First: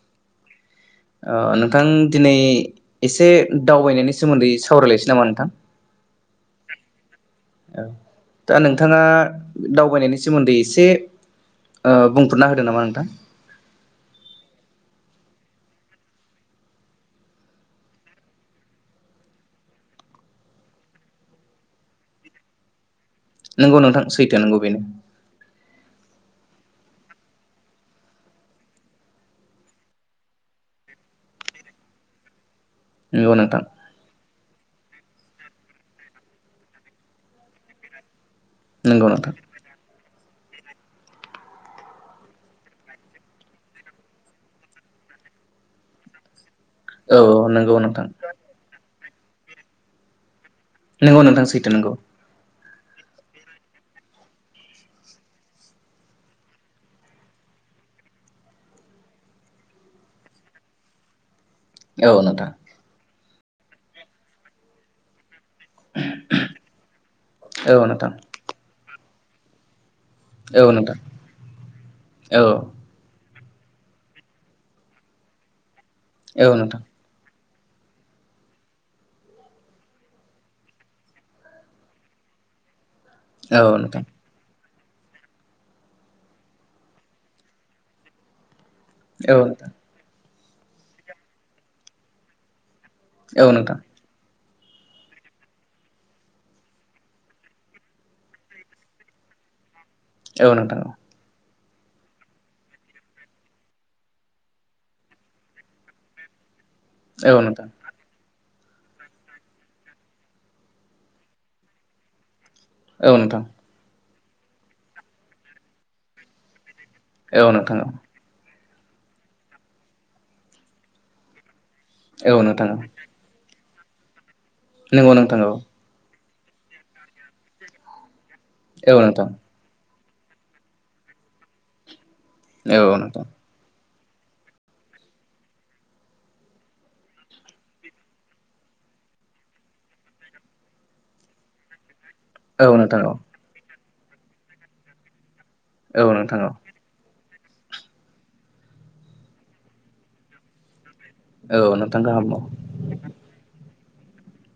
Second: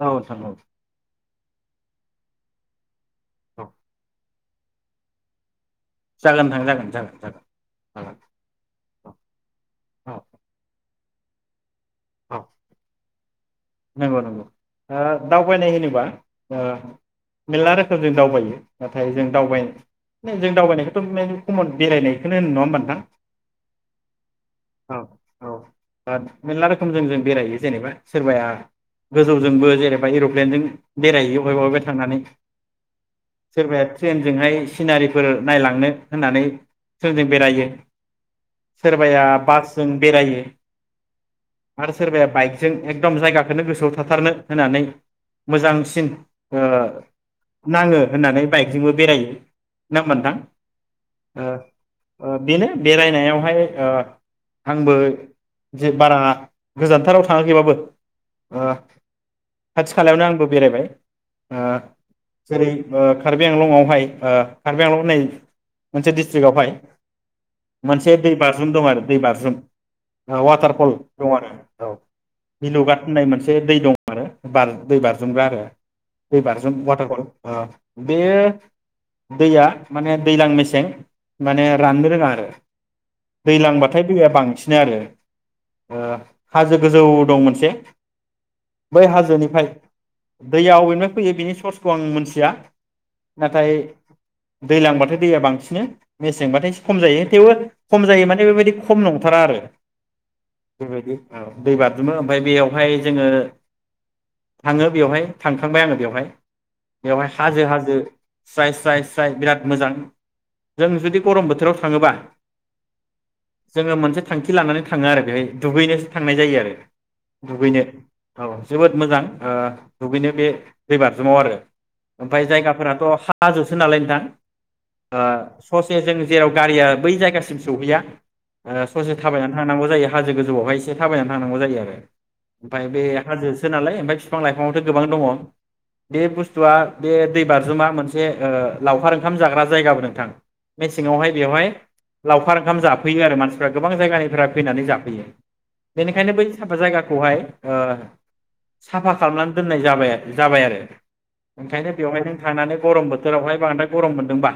औ [unintelligible] ओ नोंथां दिनै एसे औ दावबायनायनि सोमोन्दै सावरायलायसै नामा नोंथां? जागोन नोंथां जागोन जागोन। जागोन औ जागोन दा नों थाङा औ दावबायनायनि सोमोन्दै एसे ओ औ औ बुंफोर'ना होदो नामा नोंथां? नंगौ नंगौ ओ दावबायनाय होनोबा ओ मेरला रोखोम जों दावबायो नाथाय जों दावबाय दिनो जों दावबायनायखौथ' म खमन बेरायनायखौनो होनो नङा होमबा नोंथां? नोंगौ नोंथां सैथो नोंगौ बेनो। औ मेरला रोखोमजों जों बेरायो जेनेबा सोरबाया गोजौजोंबो जेरेबा एर'प्लेनजों बेरायहैयो बहायबा बहायबा थांनानै। नंगौ नोंथां सोरबाया ट्रेनजोंहाय सिनारिफोर नायलांनो होननानै ट्रेन जों बेरायो। नंगौ सोरबाया नोंथां बासजों बेरायो आरो सोरबाया बाइकजों एकदम जायगा होनो गोसोआव थाथारनो होननानै मोजांसिन ओ औ औ नंगौ नाङो नोंथां होननानै बाइकजोंबो बेरायो। नाममोनथां नोंगौ नोंथां सैथो नोंगौ। बेनो बेरायनायावहाय ओ आंबो जे बारा गोजानथाराव थाङाखैबाबो ओ खाथि खालायावनो आंबो बेरायबाय ओ औ नोंथां जेरै ओ कार्बि आंलंआवहाय कारबि आंलं होननाय मोनसे डिस्ट्रिक्टआवहाय औ नोंथां मोनसे दै बाजरुम दं आरो। दै बाज्रुम औ वाटारफल नोंथां दं आरो औ औ मिनुगा नाय मोनसे दै दं आरो दै बारजुमग्रा आरो दै औ नोंथां औ नोंथां बाज्रुम वाटार फल बे दैया माने दैलां मेसें माने राननो रोङा आरो औ नोंथां दैलांबाथाय दैया बांसि नो आरो हाजो गोजौ दं मोनसे बै औ हाजोनिफ्राय दैयाव अबेनिफ्राय फैयो बिनि सर्सखौ आं मिथिया नाथाय नोंथां दैलांबाथाय दैया बांसिन मेसेंबाथाय एसे खम जायो थेवबो खम जायो माने बेबायदि खम नंथारा आरो औ नोंथां औ नोंथां बेबायदि औ दै बाज्रुमो ओमफाय बेयाव बेवहाय जोंङो थाङो बेवहाय थांखांबाय आंङो बेवहाय बेवहाय औ नोंथां हाजो हाजो स्राय स्राय स्राय बिराद मोजां जों जुदि गरम बोथोराव थाङोबा औ नोंथां। जोङो मोनसे थांखि लानानै थाङो आरो बेहाय दुगैनोसो थांनाय जायो आरो। नोंथां दुगैनो औ। जोबोद मोजां ओ दुगैनो बे दै बारजुमाव आरो औ ओमफ्राय नोंथां औ जायगाफोराथ हाजो [inaudible] नालाय नोंथां नंगौ नोंथां औ ओ ससे जों जेराव गारिया बै जायगासिम सहैया औ ससे नोंथां थाबायनानै थांनांगौ जायो। हाजो गोजौआवहाय एसे थाबायनानै थांनांगौ जायो आरो। औ ओमफाय बे नोंथां हाजोसो नालाय ओमफ्राय बिफां लाइफाङावथ गोबां दङ बे बुस्थुआ बे दै बाज्रुमा मोनसे ओ लावखार ओंखाम जाग्रा जायगाबो नोंथां मेसेंआवहाय बेवहाय लावखार औ ओंखाम औ नोंथां औ जाफैयो आरो मानसिफ्रा गोबां जायगानिफ्राय फैनानै जाफैयो। औ बेनिखायनो नोंथां बै औ साफा जायगा [unintelligible] ओ साफा खालामनानै दोननाय जाबाय -जाबाय आरो। औ ओंखायनो नोंथां बेवहाय गाहाम जों औ थांनानै गरम बोथोरावहाय बांद्राय गरम मोन्दोंबा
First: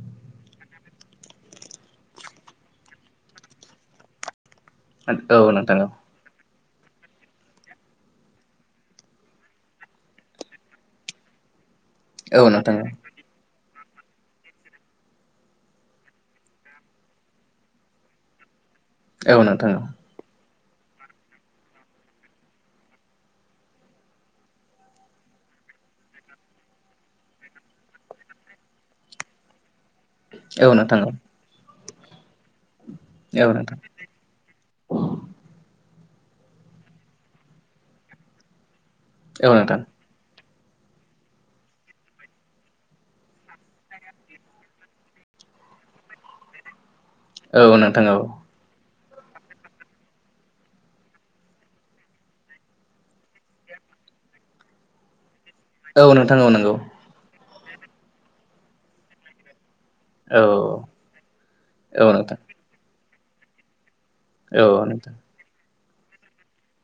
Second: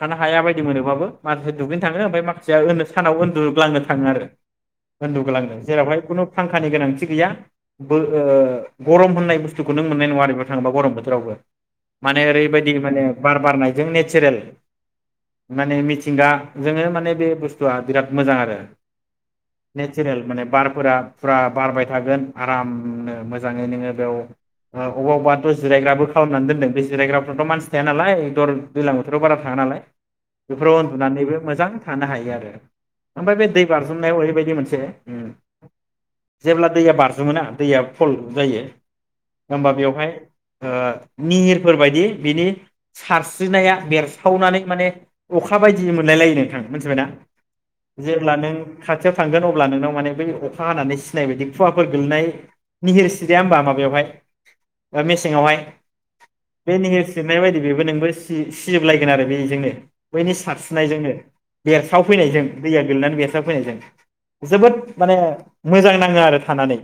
थानो हायाबायदि बायदि मोनोबाबो माखासे दुगैनो थाङो ओमफाय माखासेया सानाव उन्दुग्लांनो थाङो आरो। औ उन्दुग्लांनो नोंथां औ जेरावहाय खुनु फांखानि गोनांथि गैया बो गरम होननाय बुस्थुखौ नों मोननाय नङा आरो बेवथाङोबा गरम बोथोरावबो। माने औ ओरैबायदि नोंथां माने बार बारनाय। जों नेचारेल माने मिथिंगा जोंङो माने बे बुस्थुआ बिराद मोजां आरो। औ नोंथां औ नेचारेल माने बार [unintelligible] फुरा बारबाय थागोन आरामनो मोजाङै नोंङो बेयाव अबेबा- अबेबाथ' जिरायग्राबो खालामनानै दोनदों बे जिरायग्राफ्राथ' मानसि थाया नालाय दर दैज्लां बोथोराव बारा थाङा नालाय। औ बेफोराव नोंथां औ उन्दुनानैबो मोजां थानो हायो आरो। ओमफ्राय बे औ दै नोंथां बारजोमनायाव ओरैबायदि मोनसे जेब्ला दैया बारजोमोना दैया फल जायो। औ होमबा नोंथां बेवहाय ओ निहिरफोर बायदि बिनि सारस्रिनाया बेरसावनानै माने अखा बायदि मोनलाय लायो नोंथांङा मोनथिबाय ना। औ नोंथां औ। खाथियाव थांगोन अब्ला नोंनाव माने बै अखा हानानै सिनाय बायदि खुवाफोर गोलैनाय निहिर सिदया होमबा माबायावहाय मेसेंयावहाय औ नोंथां औ नंगौ। बेबो नोंबो सि-सिजोबलायगोन आरो बेजोंनो। बैनि औ सारस्रिनायजोंनो बेरस्राव औ नोंथां फैनायजों दैया गोलैनानै [unintelligible] थाब फैनाय [unintelligible] औ जोबोद नोंथां माने मोजां नांङो आरो थानानै।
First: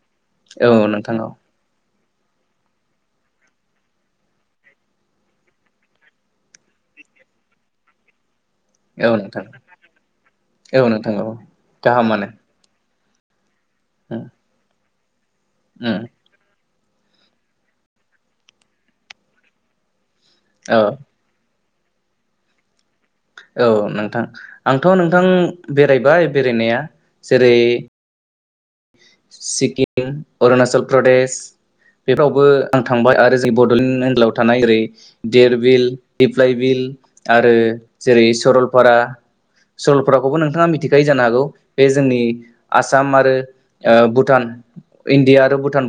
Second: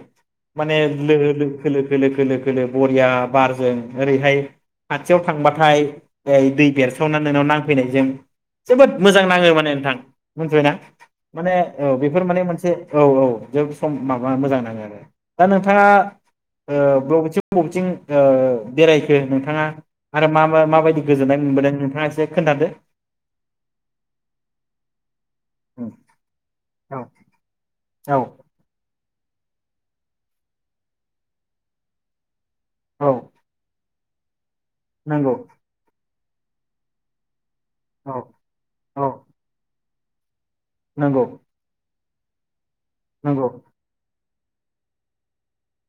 औ माने नोंथां लोगो लोखो [unintelligible] खोलो -खोलो- खोलो बरिया बारजों ओरैहाय खाथियाव थांबाथाय ओ दै बेरस्रावनानै नोंनाव नांफैनायजों जोबोद औ औ मोजां नोंथां नांङो माने नोंथां मोनथिबायना औ नोंथां औ माने औ बेफोर गाहामानो माने मोनसे औ औ। जोब सम उम माबा मोजां नांङो आरो दा नोंथांङा उम बबेथिं बबेथिं ओ बेरायखो नोंथांङा? आरो मा औ माबायदि गोजोननाय मोनबोदों? नोंथांङा एसे खोन्थादो औ नोंथां आंथ' नों थां बेरायबाय बेरायनाया औ जेरै औ सिक्किम अरुणाचल प्रदेश बेफोरावबो आं औ थांबाय आरो जों बड'लेण्ड ओनलाव थानाय ओरै नंगौ देरबिल दिप्लाइ बिल आरो औ जेरै सरलपारा औ सरलफाराखौबो नों थांङा मिथिखायो जानो नंगौ हागौ बे जोंनि आसाम आरो नंगौ भुटान इण्डिया आरो भुट टान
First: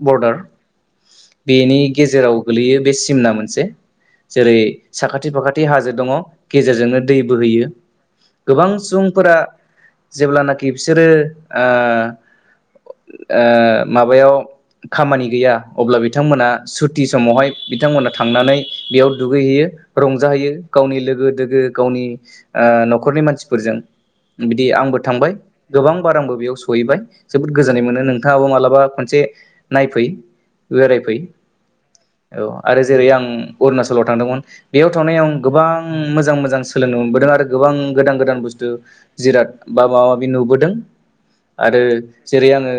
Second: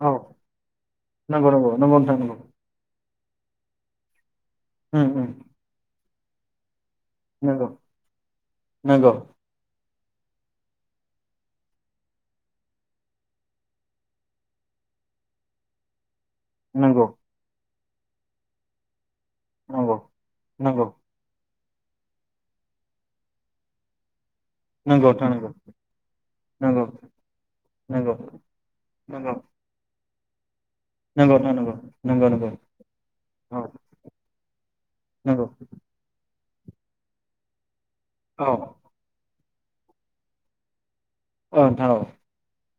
औ नंगौ नंगौ बेनि नंगौ नोंथां गेजेराव नंगौ गोलैयो बे सिमना मोनसे जेरै उम उम साखाथि फाखाथि हाजो दङ गेजेरजोंनो दै नंगौ बोहैयो गोबां नंगौ सुबुंफोरा जेब्लानाखि बिसोरो ओ ओ माबायाव खामानि गैया अब्ला बिद बिथांमोना सुटि नंगौ समावहाय बिथांमोना थांनानै बेयाव दुगैहैयो नंगौ रंजाहैयो नंगौ गावनि लोगो दोगो गावनि ओ न'खरनि मानसिफोरजों बिदि आंबो नंगौ नोंथां थांबाय गोबां बार आंबो बेयाव नंगौ सहैबाय जोबोद गोजोननाय मोनो नंगौ नोंथाङाबो मालाबा खनसे नंगौ नायफै बेरायफै नंगौ नंगौ औ नोंथां आरो जेरै आं अरुणाचलाव थांदोंमोन बेयाव थानाय नंगौ औ आं नंगौ गोबां मोजां मोजां सोलोंनो मोनबोदों आरो गोबां गोदान गोदान औ बुस्थु जिराद बा मा माबि नुबोदों ओं आरो थार ओं जेरै आङो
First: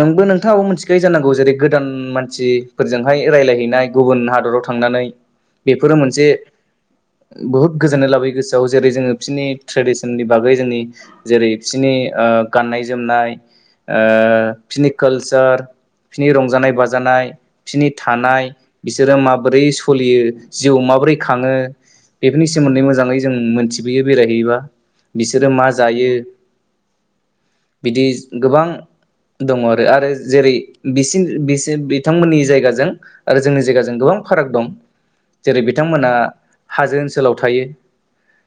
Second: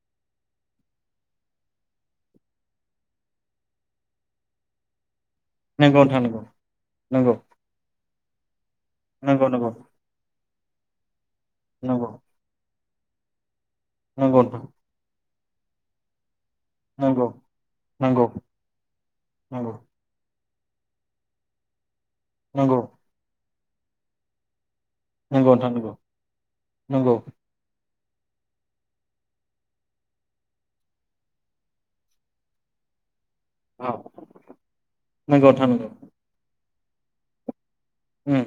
नोंबो नोंथाङाबो मिथिखायो जानांगौ जेरै गोदान मानसिफोरजोंहाय रायलायहैनाय गुबुन हादराव थांनानै बेफोरो नंगौ नोंथां मोनसे नंगौ बहुद गोजोननाय लाबोयो। गोसोआव जेरै जोङ बिसिनि नंगौ नंगौ ट्रेडिसननि बागै जोंनि जेरै बिससिनि नंगौ नंगौ ओ गाननाय जोमनाय नंगौ ओ नोंथां पिनि केल जाय बिसिनि रं जानाय बाजानाय नंगौ बिसोरनि नंगौ थानाय बिसोरो माबोरै सोलियो जिउ माबोरै खाङो बेफोरनि सोमोन्दै मोजाङै जों मिथि बियोबो बेरायहैयोबा बिसोरो नंगौ मा नंगौ नोंथां नंगौ जायो। नंगौ बिदि गोबां दङ आरो आरो जेरै बिसिम बिसे बिथांमोननि जायगाजों आरो जोंनि औ जायगाजों गोबां फाराग दं नंगौ जेरै नोंथां नंगौ बिथांमोना हाजो ओनसोलाव थायो। उम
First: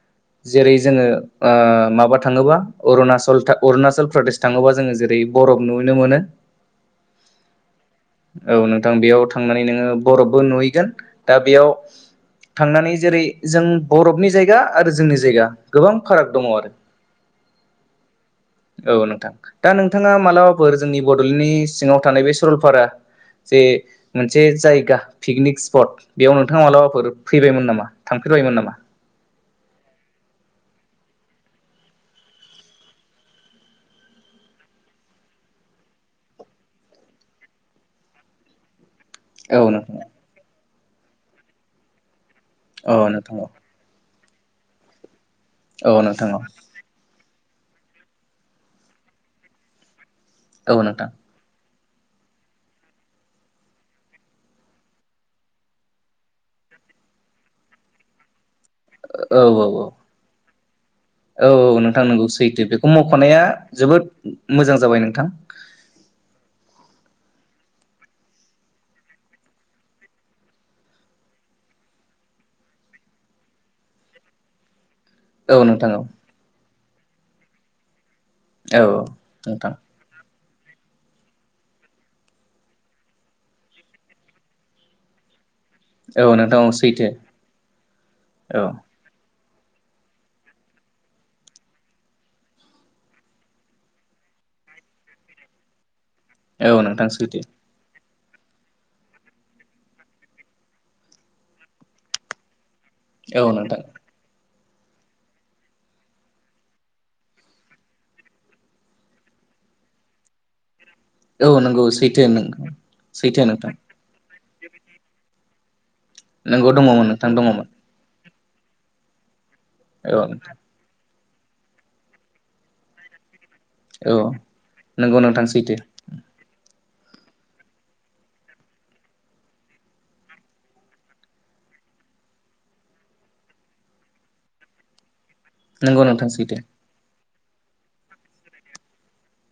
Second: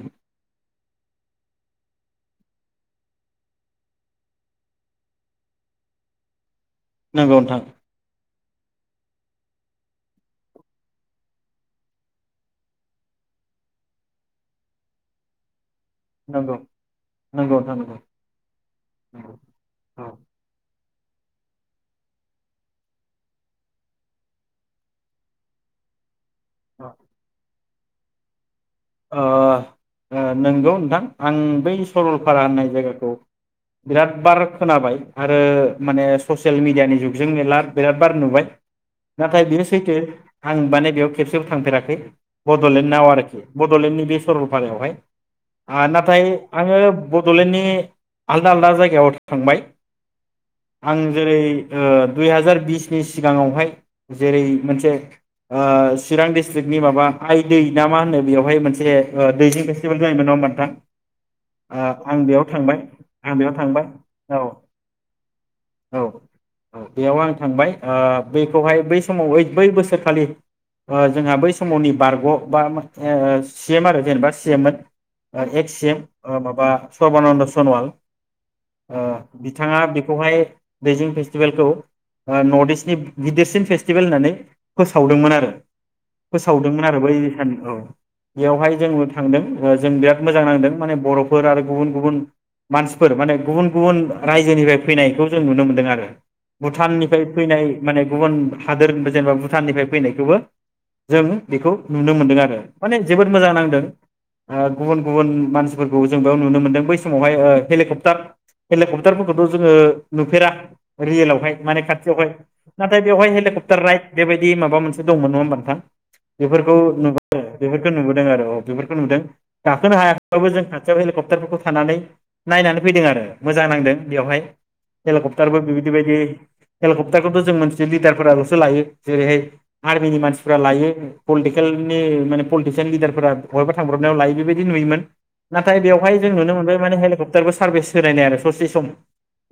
जेरै जोङो ओ माबा थाङोबा अरुणाचल अरुणाचल प्रदेश थाङोबा जोङो जेरै बरफ नुनो मोनो नंगौ नोंथां‌ औ नोंथां बेयाव थांनानै नोङो बरफबो नुहैगोन दा बेयाव थांनानै जेरै जों बरफनि जायगा आरो जोंनि जायगा गोबां फाराग दङ नंगौ आरो नंगौ नोंथां नंगौ औ नोंथां नंगौ दा औ नोंथाङा मालाबा फोर जोंनि बड'लेण्डनि सिङाव थानाय बे सरलपारा जे मोनसे जायगा पिकनिक स्पट बेयाव नोंथाङा औ मालाबाफोर फैबायमोन नामा? थांफेरबायमोन नामा? ओ ओ नंगौ नोंथां आं बै सरलपारा होननाय जायगाखौ बिराद बार खोनाबाय आरो माने ससियेल मिडियानि जुगजों मेरला बिराद बार नुबाय नाथाय औ बेयो सैथो नोंथां आं माने बेयाव खेबसेबो थांफेराखै औ बड'लेण्डाव नोंथां आरोखि औ बड'लेण्डनि बे सरलपारायावहाय आ औ नाथाय नोंथां औ आङो बड'लेण्डनि आलदा आलदा जायगायाव थांबाय औ आं नोंथां जेरै- ओ दुइ हाजार बिसनि सिगाङावहाय जेरै मोनसे ओ चिरां डिस्ट्रिकनि माबा आइ दै ना मा होनो बेवहाय मोनसे मोनसे औ दैजिं औ औ फेस्टिबेल जायोमोन नङा होनबा नोंथां औ ओ औ नोंथां आं नंगौ बेयाव सैथो थांबाय बेखौ आं मख'नाया बेयाव थांबाय जोबोद औ मोजां जाबाय नोंथां औ औ बेयाव आं थांबाय बखौहाय बै समाव बै बोसोरखालि जोंहा बै समावनि बारग' बा सि एम आरो जेनेबा सि एम मोन औ एक्स सि नोंथां इ एम औ ओ माबा सर्बानन्द' सन'वाल औ ओ औ नोंथां बिथाङा बेखौहाय दैजिं फेस्टिभेलखौ नर्थ इस्टनि गिदिरसिन फेस्टिभेल होननानै फोसावदोंमोन आरो औ नोंथां औ फोसावदोंमोन आरो सैथो बै सान औ औ बेयावहाय जोङो थांदों जों बिराद मोजां नांदों माने बर'फोर आरो गुबुन गुबुन मानसिफोर माने गुबुन गुबुन रायजोनिफ्राय फैनायखौ जों नुनो मोन्दों आरो औ नोंथां भुटाननिफ्राय सैथो फैनाय माने गुबुन हादोरनिबो जेनेबा भुटाननिफ्राय फैनायखौबो जों बेखौ नुनो मोनदों आरो माने जोबोद औ मोजां नांदों नोंथां गुबुन गुबुन मानसिफोरखौ जों बेयाव नुनो मोनदों बै समावहाय ओ हेलिकप्टार हेलिकप्टारफोरखौथ' जोङो नुफेरा औ रियेलावहाय माने नंगौ सैथो खाथियावहाय नोंथां नाथाय बेवहाय सैथो नोंथां हेलिकप्टार राइड बेबायदि माबा मोनसे दंमोन नङा होमबा नोंथां नोंगौ बेफोरखौ दङमोन नोंथां नुबोदों दङमोन। बेफोरखौ नुबोदों आरो औ बेफोरखौ नुदों गाखोनो औ हायाखैबाबो जों खाथियाव हेलिक क्टारफोरखौ थानानै नायनानै फैदों आरो मोजां नांदों औ बेवहाय नंगौ नोंथां हेलिकप्टारबो सैथो बिबायदि बादि हेलिकप्टारखौथ' जों मोनसे लिडारफोराल'सो लायो जेरैहाय आर्मिनि मानसिफ्रा लायो पलिटिकेलनि माने पलिटिसियेल लिडारफोरा बहायबा थांब्रबनायाव लायो बेबायदि नुयोमोन। नाथाय नंगौ बेवहाय नोंथां जों नुनो सैथो मोनबाय माने हेलिकप टारबो सारभबिस होनायनाय आरो ससे सम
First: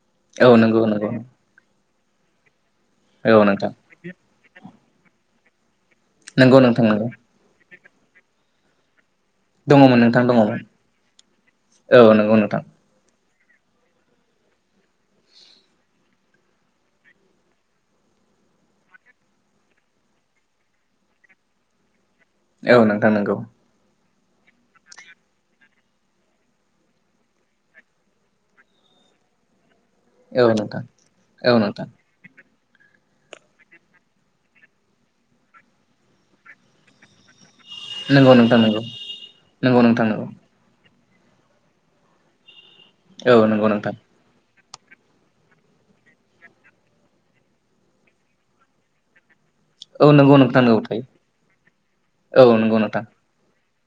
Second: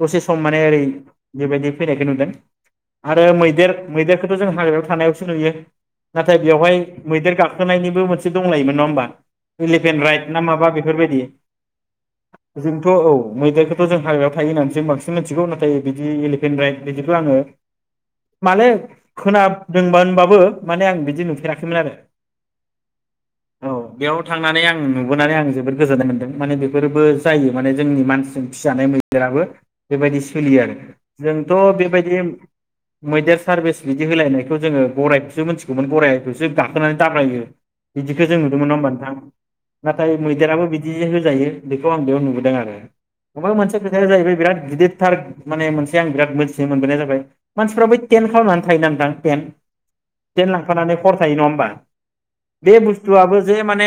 दसे सम औ माने ओरै नंगौ नंगौ बेबायदि फैनायखौ नुदों आरो औ मैदेर नोंथां मैदेरखौथ' जों हाग्रायाव थानायावसो नुयो नाथाय नंगौ बेवहाय नोंथां नंगौ मैदेर गाखो गाखोनायनिबो मोनसे दंलायोमोन नङा होमबा दङमोन एलिफेन नोंथां राइट ना दङमोन माबा बेफोरबायदि औ नंगौ नोंथां जोंथ' औ मैदेरखौथ' जों हाग्रायाव थायो होननानैसो जों बांसिन मिथिगौ नाथाय बिदि एलिफेन्ट राइड बिदिखौ आङो माने खोनादोंबबाबो माने आं बिदि नुफेराखैमोन आरो औ नोंथां औ बेयाव थांनानै आं नुबोनानै आं जोबोद गोजोननाय मोन्दों माने बेफोरबो जायो माने जोंनि मानसिजों फिजानाय मैदेराबो बेबायदि औ सोलियो आरो नोंथां औ जोंथ' नोंथां बेबायदि मैदेर सार्भिस बिदि होलायनायखौ जोङो गराइखौसो मिथिगौमोन गराइखौसो गाखोनानै दाब्रायो बिदिखौ नंगौ जों नोंथां नुदोंमोन नङा नंगौ होमबा नोंथां नंगौ नोंथां नाथाय नंगौ मैदेराबो बिद बि होजायो बेखौ आं बेयाव नुबोदों आरो औ ओमफाय नंगौ मोनसे नोंथां खोथाया जाहैबाय बिराद गिदिरथार माने मोनसे आं बिराद मोनथिनो मोनबोनाय जाबाय मानसिफ्रा बै टेन खालामनानै थायो ना नोंथां टेन औ नंगौ टेन नोंथां नंगौ लांफानानै हर थायो नङा होमबा औ नंगौ बे नोंथां बुस्थु आबो जे माने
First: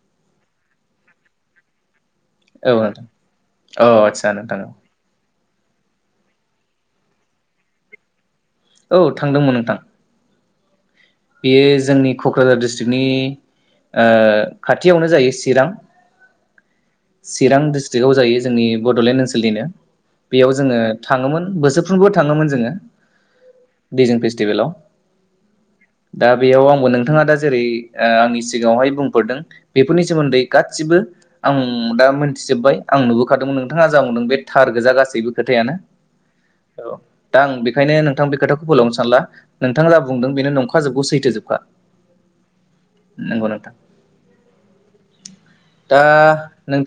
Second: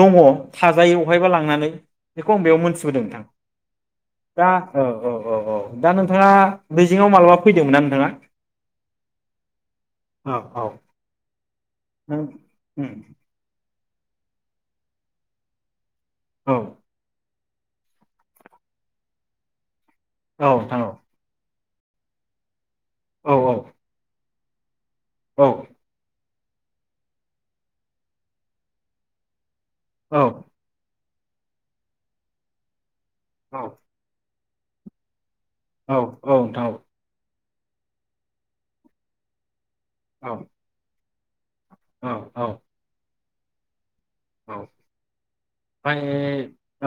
दङ थाजायो अबेहायबा लांनानै बेखौ आं बेयाव मोनथिबोदों नोंथां औ आदसा दा नोंथां औ औ औ औ दा नोंथाङा दैजिंआव मालाबा फैदोंमोनना नोंथाङा? औ थांदोंमोन नोंथां। औ औ बेयो जोंनि नों क'क्राझार उम डिस्ट्रिक्टनि ओ खाथियावनो जायो सिरां औ सिरां डिस्ट्रिक्टआव जायो जोंनि बड'लेण्ड ओनसोलनिनो बेयाव जोङो नोंथां औ थाङोमोन बोसोर फ्रुमबो थाङोमोन जोङो औ दैजिं फेस टिबेलाव औ दा बेयाव आंबो नोंथाङा दा जेरै ओ आंनि सिगाङावहाय बुंफोरदों बेफोरनि सोमोन्दै गासिबो आं दा मोनथिजोब्बाय आं औ नुबोखादोंमोन नोंथाङा जाबावदों बे थार गोजा गासैबो खोथायानो औ औ नोंथां औ दा आं बेखायनो नोंथां बे खोथाखौ फोलावनो सानला नोंथाङा जा बुंदों बेनो नंख गौ सैथोजोबखा औ औ नोंगौ नोंथां ओमफ्राय दा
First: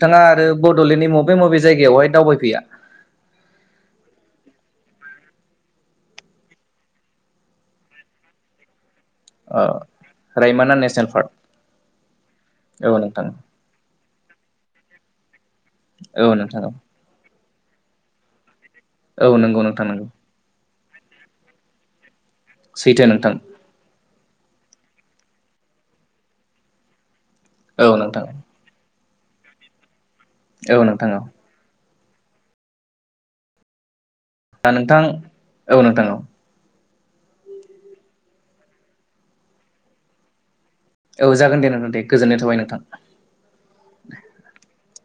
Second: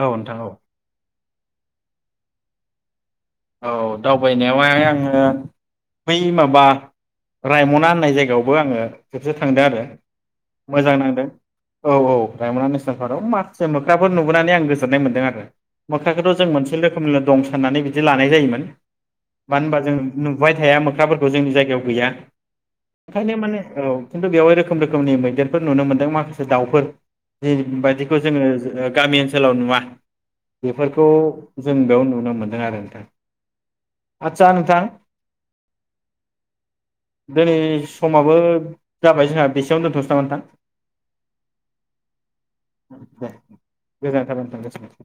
औ नोंथां आरो औ बड'लेण्डनि मु मबे मबे जायगायावहाय दावबायफैया औ दावबायनायावहाय आङो बै माबा रायमना होननाय जायगायावबो आङो खेबसे थांदों आरो रायमना मोजां नेसनेल नांदों पार्क औ औ रायमना औ नेसनेल पार्कआव नोंथां माखासे मोख्राफोर नुबोनानै आं गोजोन्नाय मोन्दों आरो औ मोख्राखोथ' जों नोंथां औ मोनसे रोखोमलनि दं होननानै बि बिदि लानाय जायोमोन औ नंगौ मानो होनबा नोंथां जों नंगौ नुबाय थाया म खोथाफोरखौ जोंनि जायगायाव गैया सैथो नोंथां बेखायनो माने औ बेवहाय रोखोम रोखोमनि मैदेरफोर नुनो मोन्दों माखासे दाउफोर दि औ बायदिखौ नोंथां जोङो ज ओ गामि ओनसोलाव नुवा औ बेफोरखौ नोंथां औ जों बेयाव नु नुनो मोनदों आरो [unintelligible] दा नोंथां औ नोंथां औ दिनै समाबो जाबाय जोंहा बेसेयावनो दोनथ'सै नामा नोंथां औ जागोन दे नोंथां दे गोजोननाय थाबाय नोंथां दे गोजोननाय थाबाय नोंथां गोजोनथों